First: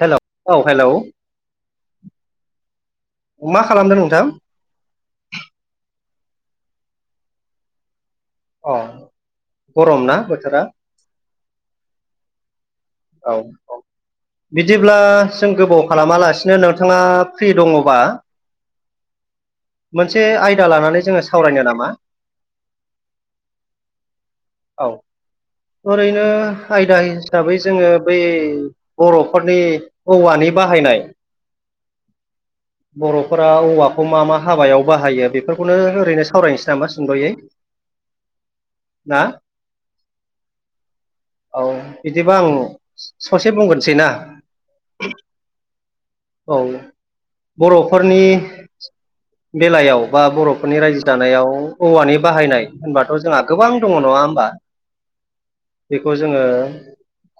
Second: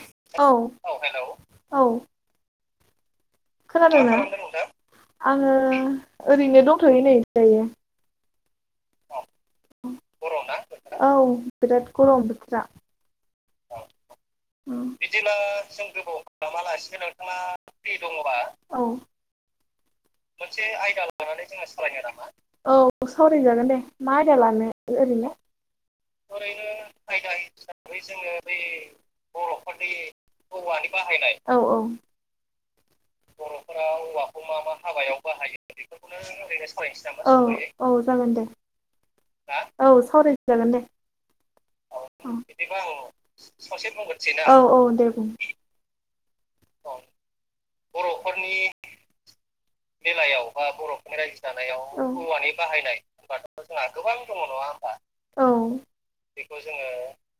Hello औे hello औ hello औ मा खालामदों खोनादोंना नोंथां [unintelligible] आङो ओरैनो दंथ'यो नै दायो अ गरम ना बोथोरा औ बिराद गरम बोथोरा औ औ उम बिदिनो जों गोबाव खालामालासिनो नोंथाङा फ्रि दङ'बा औ मोनसे आयदा लानानै जोङो सावरायनो नामा औ सावराय जागोन दे मा आयदा लानो औ ओ [unintelligible] ओरैनो आयदा हिसाबै जोङो बै बर'फोरनि औवानि बाहाय बाहायनाय औ औ बर'फोरा औवाखौ मा मा मा मा हाबायाव बाहायो बेफोरखौनो ओरैनो सावरायनोसै नामा औ औ जागोन दे ना औ सावरायजागोन दे औ बिदिबा आं ससे बुंग्रोनसै ना आं औ औ दे बुं औ बर'फोरनि बेलायाव बा बर'फोरनि रायजो जानायाव औवानि बाहायनाय होनबाथ' जोंहा गोबां दङ' नङा होमबा [unintelligible] बेखौ जोङो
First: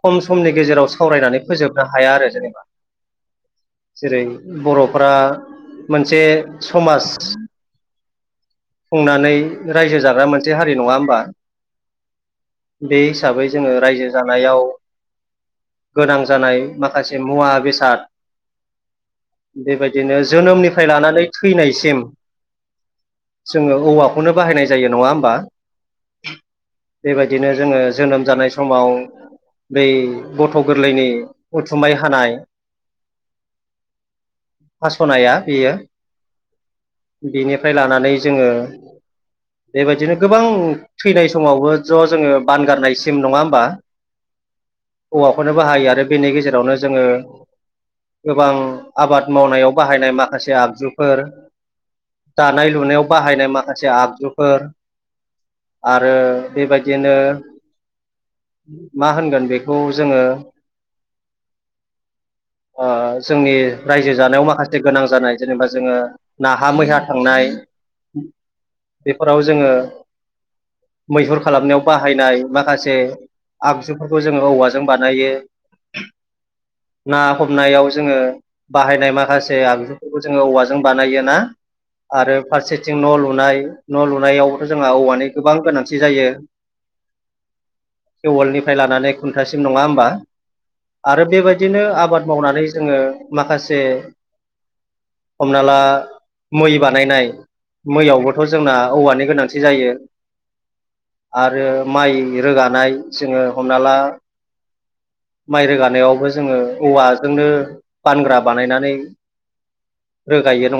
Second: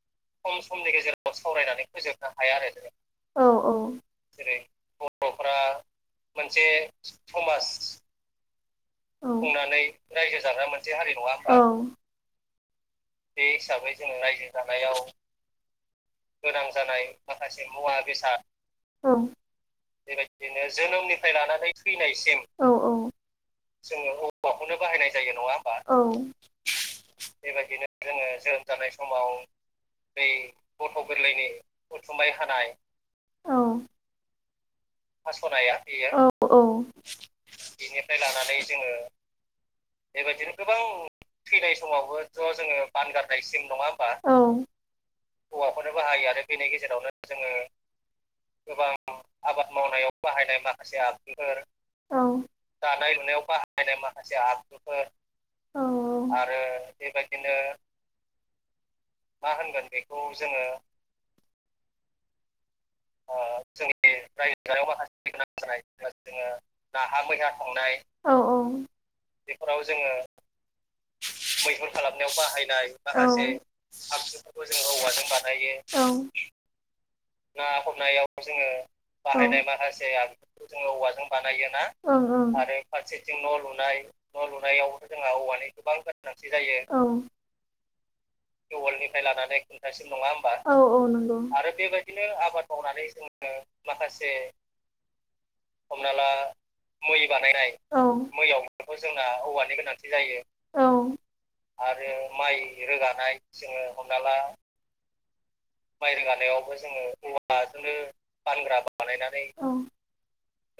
खम समनि गेजेराव सावरायनानै फोजोबनो हाया आरो जेनेबा आरो जेरै बर'फोरा मोनसे समा समाज खुंनानै रायजो जाग्रा मोनसे हारि नङा होमबा बे हिसाबै जोङो रायजो जानायाव गोनां जानाय माखासे मुवा बेसाद बेबायदिनो जोनोमनिफ्राय लानानै लानानै थैनायसिम औ औ जोङो औवाखौनो बाहायनाय जायो नङा होमबा बेबायदिनो जोङो जोनोम जानाय समाव बै गथ' गोरलैनि उथुमाय हानाय हास'नाया बेयो बेनिफ्राय लानानै जोङो बेबायदिनो गोबां थैनाय समावबो ज' जोङो बान गारनाय बान गारनायसिम नङा होमबा औ औवाखौनोबो बाहायो आरो बेनि गेजेरावनो जोङो गोबां आबाद मावनायाव बाहायनाय माखासे आगजु [unintelligible] औ दानाय लुनायाव बाहायनाय माखासे आगजुफोर आरो बेबायदिनो बिदिनो मा होनगोन बेखौ जोङो ओ जोंनि जोंनि रायजो जानायाव माखासे रायजो जानायाव गोनां जानाय जेनेबा ओ जोङो नाहा मैहा थांनाय मैहा औ औ बेफोराव जोङो मैहुर खालामनायाव मैहुर खालामनायाव बाहायनाय माखासे माखासे आगजुफोरखौ जोङो औवाजों बानायो औ ना हम जोङो बाहायनाय माखासे माखासे आगुफोरखौ जोङो आगजुफोरखौ औवाजों जोङो बानायो औवाजों ना बानायोना औ औ आरो फारसेथिं न' लुनाय न' लुनायावबो जोंहा औवानि गोबां गोनांथि जायो औ थेवलनिफ्राय लानानै खुन्थासिम नङा होमबा आरो बेबायदिनो आबाद मावनानै जोङो माखासे हमना ला मै बानायनाय औ मैयावबोथ' जोंना मैयावथ' औवानि जोंना गोनांथि औवानि गोनांथि जायो औ आरो माइ रोगानाय जोंङो हमना ला माइ रोगानायावबो जोंङो जोंनो बानग्रा बानायनानै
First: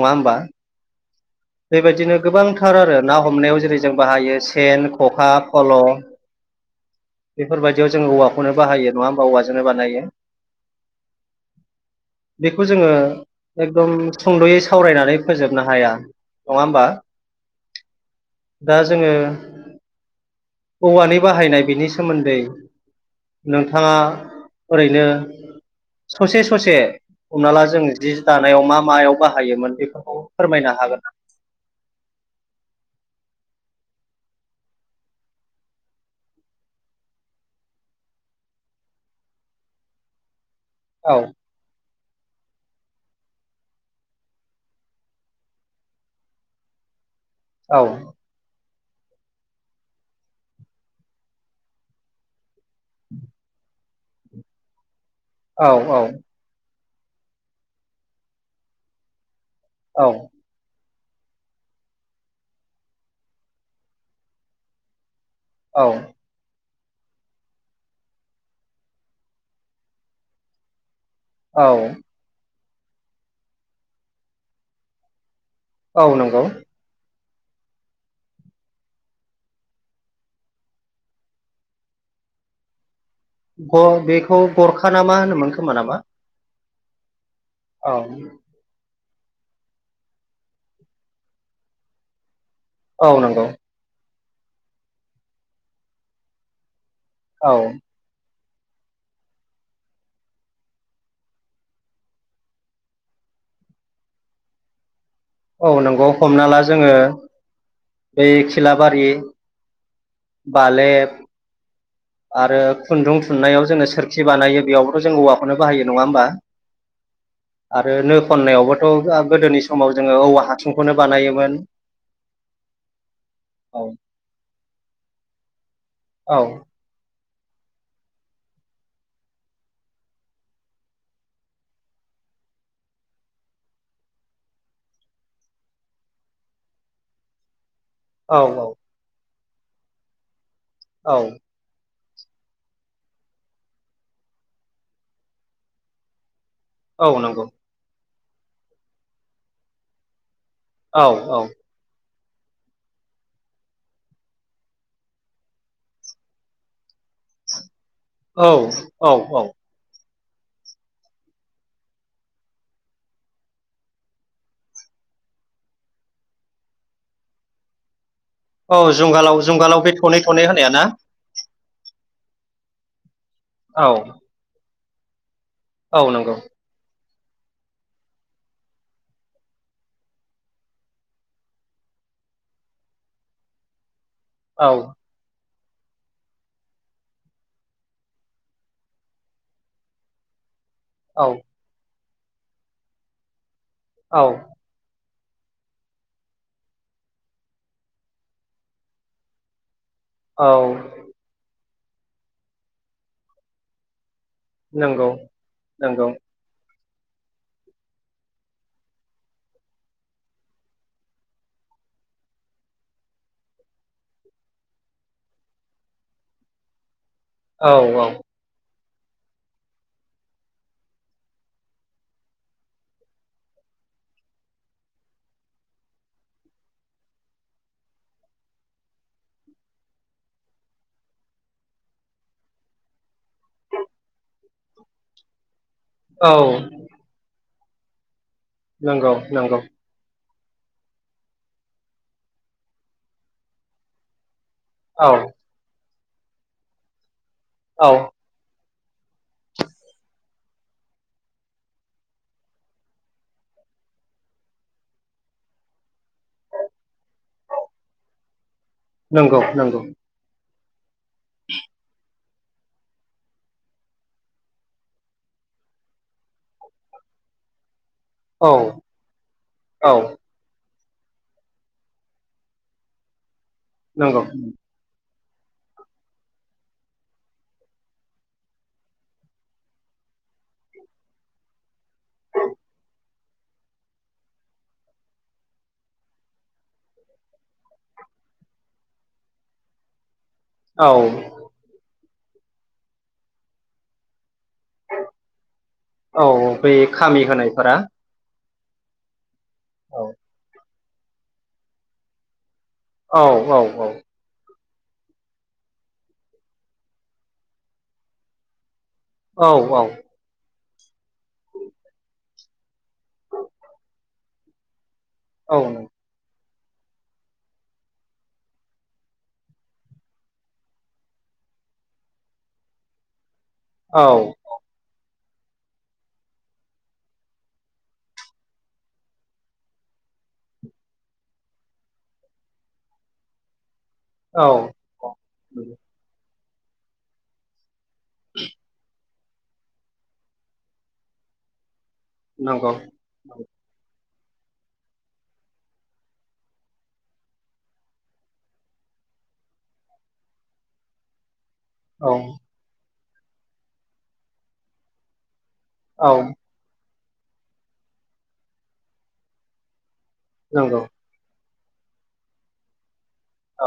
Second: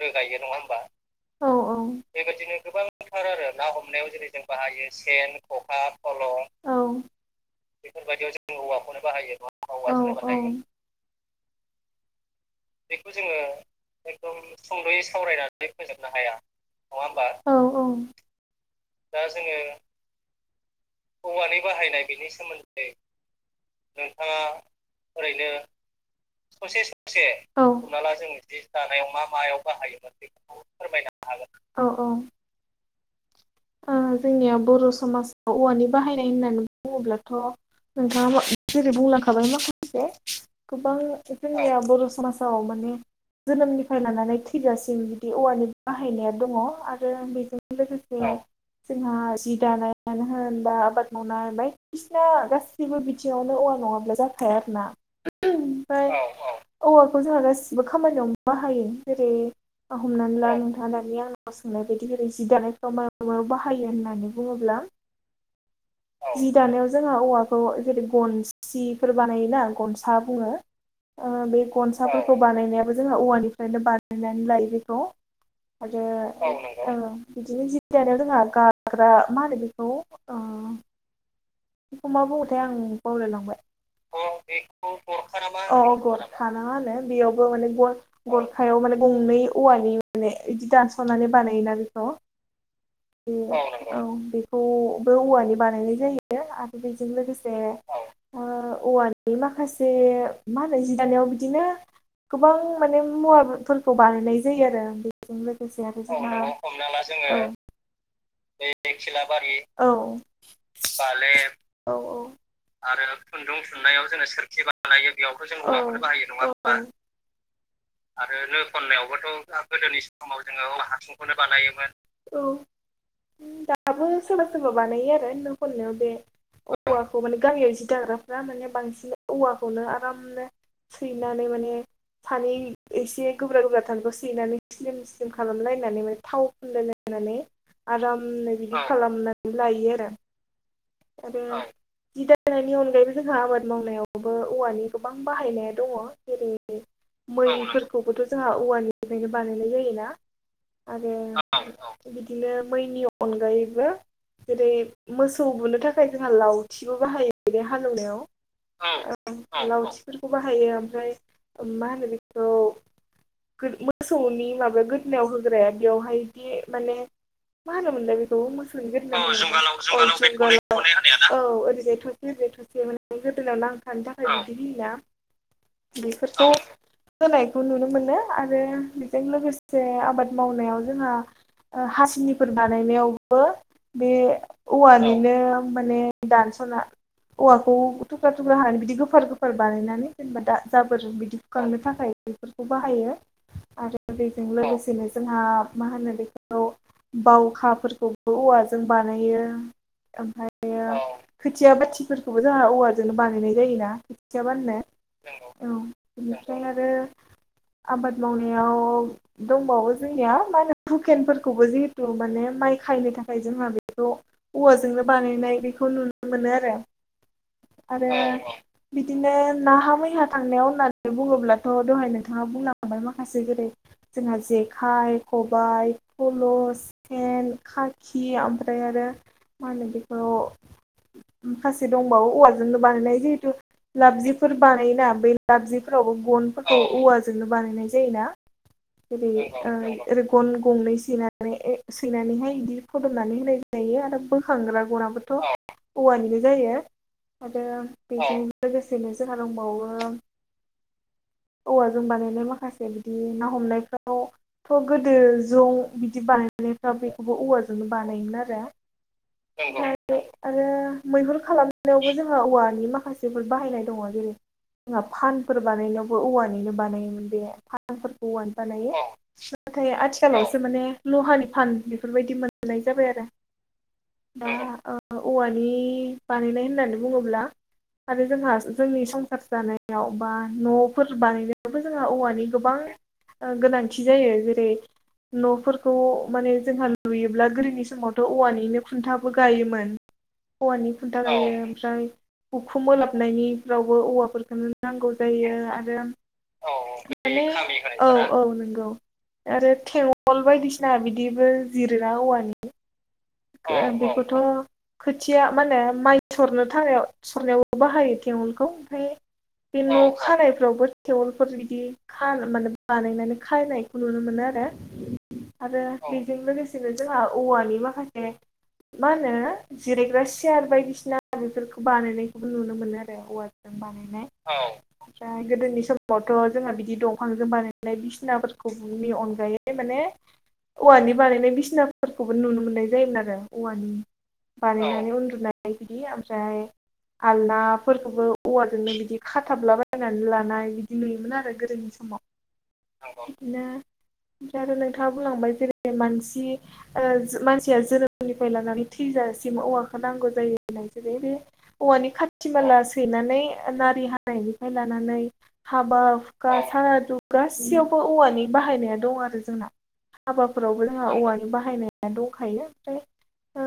रोगायो नङा होमबा गोबांथार आरो ना हमनायाव जेरै जों बाहायो सेन ख'खा फल' बेफोरबायदियाव जों औवाखौनो बाहायो नङा होमबा औवाजोंनो बानायो। बेखौ जोंङो एकदम संद'यै सावरायनानै फोजोबनो हाया नङा होमबा औ औ दा जोंङो औवानि बाहायनाय बिनि सोमोन्दै नोंथाङा नोंथाङा ओरैनो ससे ससे हमना ला जों जि दानायाव मा मायाव बाहा हायोमोन बेफोरखौ फोरमायनो हागोन। जोंनिया बर' समाजाव औवानि बाहायनाय होननानै बुङोब्लाथ' नोंथाङा जेरै बुंलांखाबाय माखासे गोबां औ जोंनिया बर' समाजाव माने जोनोमनिफ्राय लानानै थैजासिम बिदि औवानि बाहायनाया दङ आरो बेजों औ लोगोसे जोंहा जि दानायानो होन बा आबाद मावनाय बायदिसिना गाससिबो बिथिङावनो औवा नङाब्ला जाखाया आरो ना औ औ औवाखौ जोंहा गासिबो खामानियाव बाहायो जेरै औ हमनानै ला लानानै आंनाव सोंनाय बायदि बोरै जि दानायफाव माब मायाव बाहायो होननानै बुङोब्ला औ जि दानायाव जोंहा औवाखौ जेरै गनसिफोर बानायोना गनसा बुङो। ओ बे औ गनसाफोरखौ बानायनायाबो जोंहा औवानिफ्रायनो बानायनानै लायो बेखौ। आरो औ नंगौ ओ बिदिनो जि जि दानायाव जोंहा गाग्रा मा होनो बेखौ ओ बेखौ मा बुंङोथाय आं बावलायलांबाय ग बेखौ गरखा ना मा होनोमोन खोमा नामा मा होनो बेयावबो माने औ गर गरखायाव माने गंनै औवानि माने इदि दानस'नानै बानायोना बेखौ औ नंगौ बे औ बेखौबो औवानि बानायनाय जायो आरो बेजों औ लोगोसे ओ औवानि माखासे मा होनो जि दानायाव बिदिनो गोबां माने मुवाफोरखौ बानायनाय जायो आरो बेजों औ लोगोसे नंगौ आरो जोंहा हमना औ ला जोङो हमारा जोंङो बे खिलाबारि औ बालेब बालेब औ औ आरो खुन्दुं थुननायाव जोङो सोरखि बानायो बेयावथ'जों औ बाहायो नङा होमबा ओं आरो नो खननायावबोथ' गोदोनि समाव जोंङो औवा हासुंखौनो बानायोमोन। औ औ दाबो सोरबा सोरबा बानायो आरो नो हननायाव बे औ औवा खौ माने गामियाव जि दाग्राफ्रा माने बांसिन औवाखौनो आरामनो सैनानै माने एसे गोब्रा गोब्रा थानायखौ सैनानै स्लिम स्लिम खालामलायनानै माने थाव फुनलायलायनानै औ आरामै बिदि खालामनानै लायो आरो औ आरो जि दानायनि अनगायैबो जोंहा आबाद मावनायावबो औवानि गोबां बाहायनाय दङ जेरै औ नंगौ मैफोरखौबोथ' जोंहा औवानिफ्रायनो बानायनाय जायोना औ औ आरो बिदिनो मैनि अनगायैबो जेरै मोसौ सौ बुनो थाखाय जोंहा लावथिबो बाहायो बेे हालवनायाव औ औ औ लावथि बेफोरखौ बाहायो ओमफ्राय मा होनो बेखौ मोसौनि माबा गोदोनायाव होग्राया बेवहाय दि माने म होन मोनद बेखौ औ मोसौ जुंगालाव जुंगालाव बे थनै गोदना औ थनै होनाया ना ओरैजाय थसे ओरजाय थसे माने गोदाव औ नांथानो थाखाय बिदि होयोना औ नंगौ बेफोरखौ होनायखौ नुनो मोनो आरो बेजों लोगोसे आबाद मावनायाव जोंहा ओ हासिनिफोर बानायनायावबो औ [unintelligible] माने दानसना औवाखौ थुख्रा थुख्रा हानो बिदि गोफार गोफार बानायनानै जेनेबा दा औ [unintelligible] थाखाय बेफोरखौ बाहायो आरो औ बेजों लोगोसे जोंहा मा होनो बेखौ बावखाफोरखौबो औवाजों बानायो औ ओमफ्र खोथिया बाथिफोरखौबो जोंहा औवाराजों बानायनाय जायोना खौथिया बानो नंगौ औ नंगौ नोंथां [inaudible] आबाद मावनायाव दंबावो जोंनिया मा होनो हुकेनफोरखौबो जिहेतु माने माइ खायनो थाखाय जोंहा बेखौ औवाजों बानायनाय बेखौ नुनो मोनो औ औ आरो । बिदिनो नाहा मैहा थांनायाव होननानै बुङोब्लाथ दहाय नोंथाङा बुंलांबाय माखासे जेरै जोंहा जेखाइ खबायाइ फल सेन खाखि ओमफ्राय आरो मा होन बेखौ माखासे दंबावो औवालाजोंनो बानायनाय जिहेथु लाबजिफोर बानायोना बे दाबजिफोरावबो औ गनफोरखौ औवाजोंनो बानायनाय जायोना नंगौ जेरै नंगौ ओ गन गंनै सनानै सैनानैहाय बिदि फदमनानै होनाय जायो आरो बोखांग्रा औ गनाबोथ औवानिनो जायो आरो औ बिदि लोगोसेनो जोंहा दंबावो [inaudible] औवाजों बानायनाय माखासे बिदि ना हमनायफ्रावथ' गोदो जौ बिदि बानाय [unintelligible] औवाजोंनो बानायोमोन आरो । नंगौ नंगौ आरो मैहुर खालामनायावबो जोंहा औवानि माखासेफोर बाहायनाय दंङ जेरै जोंहा फानफोर बानायनायावबो औवानिनो बानायोमोन बे फ औ फोरखौनो बानायो औ नाथाय आथिखालावसो माने लहानि फान बेफोरबायदि मोननाय जाबाय आरो । नंगौ । औवानि बानायनाय होननानै बुंङोब्ला आरो जोंहा जोंनि संसार जानायाव बा नफोर बानायनायावबो जोंहा औवानि गोबां ओ गोनांथि जायो जेरै न'फोरखौ माने जोंहा लुयोब्ला गोदोनि समावथ' औवानि बिनो खुन्थाबो गायोमोन औ औवानि खुन्था गायो ओमफ्राय हुखुमोलाबनायनिफ्रावबो औवाफोरखौ नो नांगौ जायो आरो औ बै खामि माने होनायफोरा औ औ नंगौ आरो औ थेंगल बायदिसिना बिदिबो जिरा औवानि औ औ ओ बेखौथ' खोथिया मानो माइ थुरनो थाखाय सरनायावबो बाहायो थेंगलखौ औ । बे न'खानाय फ्रावबो थेवलफोर बिदि माने बानायनानै खानायखौ नुनो मोनो आरो औ । आरो बेजों लोगोसेनो जोंहा औवानि माखासे [inaudible] मा होनो जिरायग्रा सियार बायदिसिना बेफोरखौ बानायनायखौबो नुनो मोनो आरो आ औव बानायनाय । ओमफ्राय गोदोनि समावथ' जोंहा बिदि दंफांजों बानायनाय बिसिनाफोरखौ बुहुमनि अनगायै ओ माने। ने औवानि बानायनाय बिसिनाफोरखौबो नुनो मोननाय। जायोमोन आरो औवानि बानायनानै उन्दुनाय बिदि ओमफ्राय आलना फोरखौबो औवाजोंनो बिदि खाथाबलाबायनानै लानाय बिदि नुयोमोन आरो गोदोनि। समाव नंगौ बिदिनो। ओमफ्राय आरो नोंथाङा बुंलांबाय जेरै मानसि ओ मानसि खिया जोरोमनिफ्राय लानानै थैजासिम औवाखौ नांगौ जायो होननाय जेरै बे औ नंगौ औ औवानि खाथि माला सैनानै नारि हानायनिफ्राय लानानै औ हाब। नंगौ हाबाफोरावबो जोंहा औवानि बाहायनाया दंखायो ओमफ्राय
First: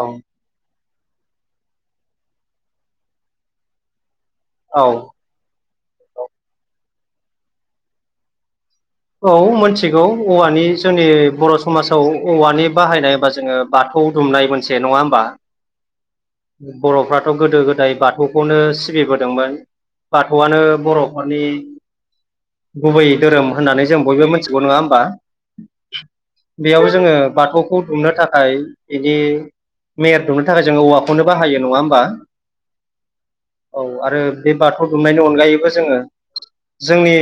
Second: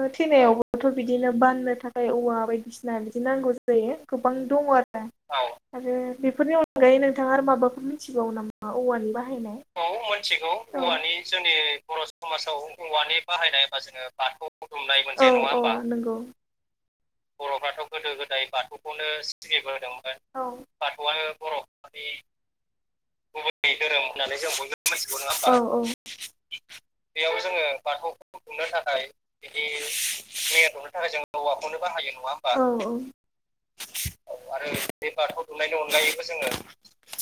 औ थेमायावब दथ' बिदिनो बाननो थाखाय औवा बायदिसिना बिदि नांगौ जायो गोबां दङ औ आरोना आरो बेफोरनि अनगायै नोंथाङा आरो माबाफोर मिथिबावो नामा? औवानि औ बाहायनाय मोनथिगौ औ मिथिगौ औवानि जोंनि बर' समाजाव बर' समाजाव औवानि बाहायनाय औवानि होनबा जोङो बाहायनाय एबा जोङो दुमनाय बाथौ खौ मोनसे दुमनाय होमबा मोनसे नङा होनबा औ-औ नंगौ। बर'फ्राथ' गोदो बर'फ्राथ' गोदाय गोदो गोदाय बाथौखौनो बाथौखौनो सिबिबोदोंमोन बाथौआनो सिबिबोदोंमोन बाथौआनो बर'फोरनि बर' गुबै धोरोम। गुबै होननानै जों धोरोम बयबो होननानै जों मिथिगौ नङा बयबो होमबा मिथिगौ नङा होमबा बेयाव जोङो बेयाव जोङो बाथौखौ दुमनो बाथौनि थाख खाय थाखाय बिदि बिदि मेहेर दुनो थाखाय जों दुमनो औवाखौनो बाहायो औवाखौनो नंङा होमबा बाहायो नङा होमबा? औ आरो औ बे बाथौ बे दुमनायनि बाथौ अनगायैबो दुमनायनि जोङो अनगायैबो जोङो जोंनि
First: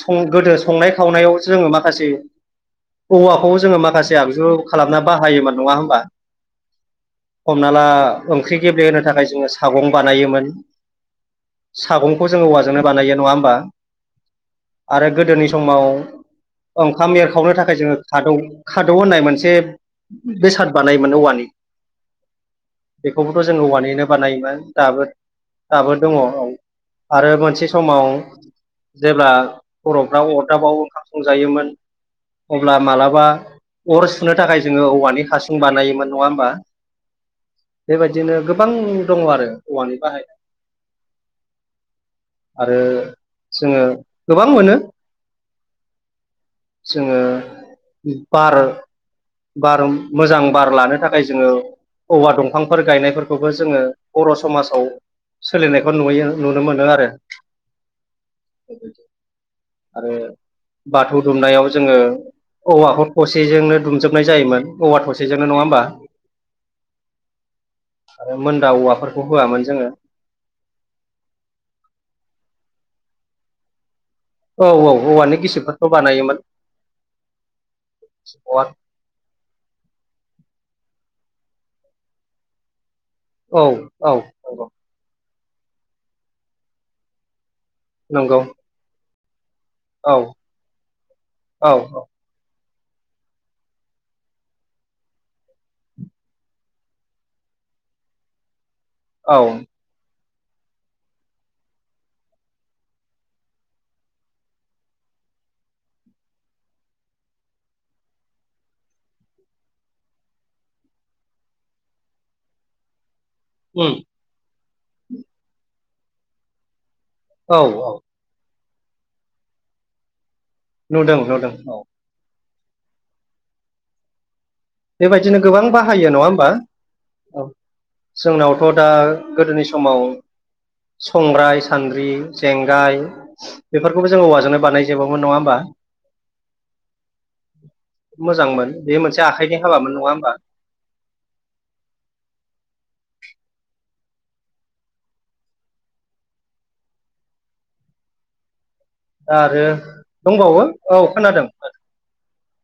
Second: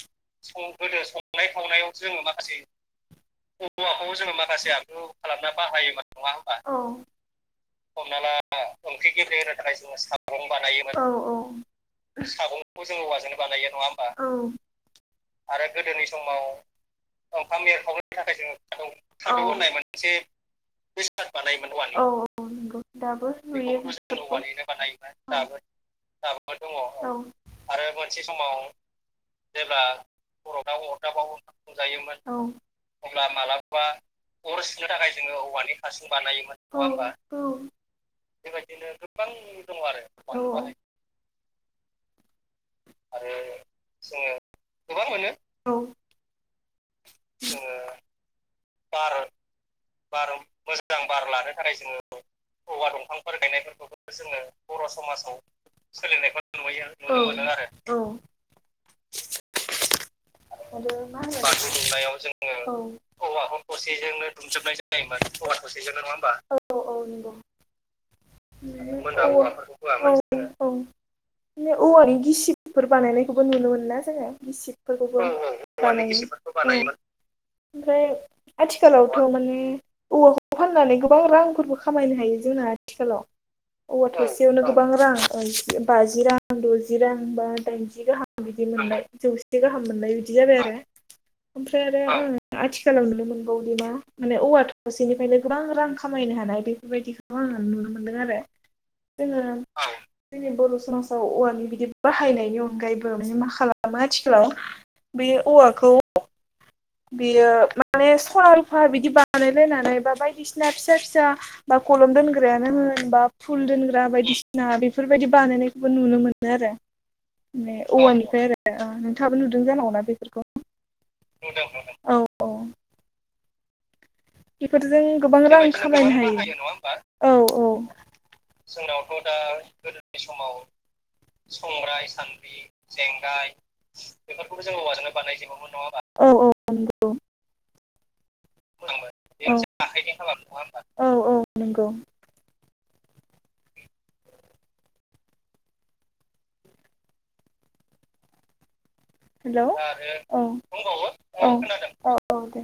सं गोदो सं। संनाय खावनायाव संनाय जोङो खावनायाव माखासे जोङो औवाखौ जोङो माखासे आगजु खालामना बा खालामना बाहायोमोन नङा होमबा हमना ओ। हमना ला ओंख्रि गेब्लेहोनो ओंख्रि थाखाय गेब्ले जोङो होनो थाखाय सागं जोङो बानायोमोन सागं बानायोमोन औ-औ। सागंखौ जोङो औवाजोंनो सागंखौ जों बानायो नङा औवाजोंनो होमबा बानायो नङा होमबा औ। आरो गोदोनि समा आव ओंखाम एरखावनो ओंखाम थाखाय जोङो थाखाय खादौ जोङो खादौ होननाय मोनसे मोनसे बेसाद बे बानायोमोन सार औवानि बानायोमोन औवानि। बेखौबोथ' जों औवानिनो बानायोमोन दाबो दाबो दङ औ आरो [unintelligible] मोनसे आरो समाव मोनसे समाव जेब्ला जेब्ला बर'फ्रा अरदाब बर'फ्रा बाव ओंखाम अरदाबाव ओंखाम संजायोमोन संजायोमोन अब्ला मालाबा अर सुनो थाख अर सुनो थाखाय जोङो औवानि हारसुं बानायोमोन औ-औ नङा होमबा औ बेबायदिनो गोबां दङ आरो औवानि आरो बाहायनाय। औवानि बानाय आरो आरो जोङो गोबां मोनो। औ। जोङो बार। बार। ओम मोजां बार लानो मोजां थाखाय बार जोङो। लानो थाखाय जों औवा दंफांफोर औवा दंफांफोर गायनायफोरखौबो गायनायफोरखौ जोङो बर' जोङो समाजाव बर' सोलिनायखौ नुयो नुनो मोनो आरो। नुनो मोनो औ औ। आरो बाथौ दुमनायाव जोङो दुमनायाव जोङो औवाखौ औवाखौ थसेजोंनो दुमजोबनाय थसेजोंनो जायोमोन। [unintelligible] [unintelligible] औवा थसेजोंनो नङा होमबा आरो मोनदा औवाफोरखौ होआमोन जोङो औवानि गिसिफोर बानायनायखौबो नुनो मोनोना औ औ औवानि [unintelligible] गिसिबफोरखौ बानायोमोन ओमफ्राय औ आथिखालावथ' माने। औवाखौ फाननानै गोबां रांफोरबो खामायनो हायो जोंना आथिखालाव औ औवा थासेयावनो गोबां रां बाजि रां द'जि रां बा दाइनजि नंगौ गाहाम बिदि मोनबाय जौसे गाहाम मोननाय औ बिदि जाबाय आरो औ ओमफ्राय आरो उम आथिखालाव नुनो मोनबावोदि मा माने औवाथ' दसेनिफ्रायनो गोबां रां खामायनो हानाय बेफोरबायदिखौ आङो नुनो मोनदों आरो जोङो औ। जोंनि बर' समाजाव औवानि बिदि बाहायनायनि अनगायैबो माने मा खालामो आथिखालाव बे औवाखौ बेयो माने सना रुफा बिदि बा बानायलायनानै बा बायदिसिना फिसा फिसा बा कलम दोनग्रायानो होन बा फुल उम दोनग्रा बायदिसिना बेफोरबायदि बानायनायखौबो नुनो मोनो आरो। औ बेे औ औवानिफ्राय आरो ओ नोंथाङाबो नुदों जानांगौ ना बेफोरखौ? नुदों नुदों औ। अ। बेफोरजों बेबायदिनो गोबां रां बाहायो नङा खामायनो होमबा हायो औ औ। जोंनावथ' दा गोदोनि समाव समाव संग्राय सान्द्रि जेंगाय बेफोरखौबो जोंङो बेखौबो औवाजोंनो जों बानाय जोबोमोन नङा होमबा? बानायजोबोमोन औ औ नंगौ। मोजांमोन बे मोनसे आखाइजों औ औ नंगौ। दा हेल' आरो दंबावो औ खोनादों औ औे।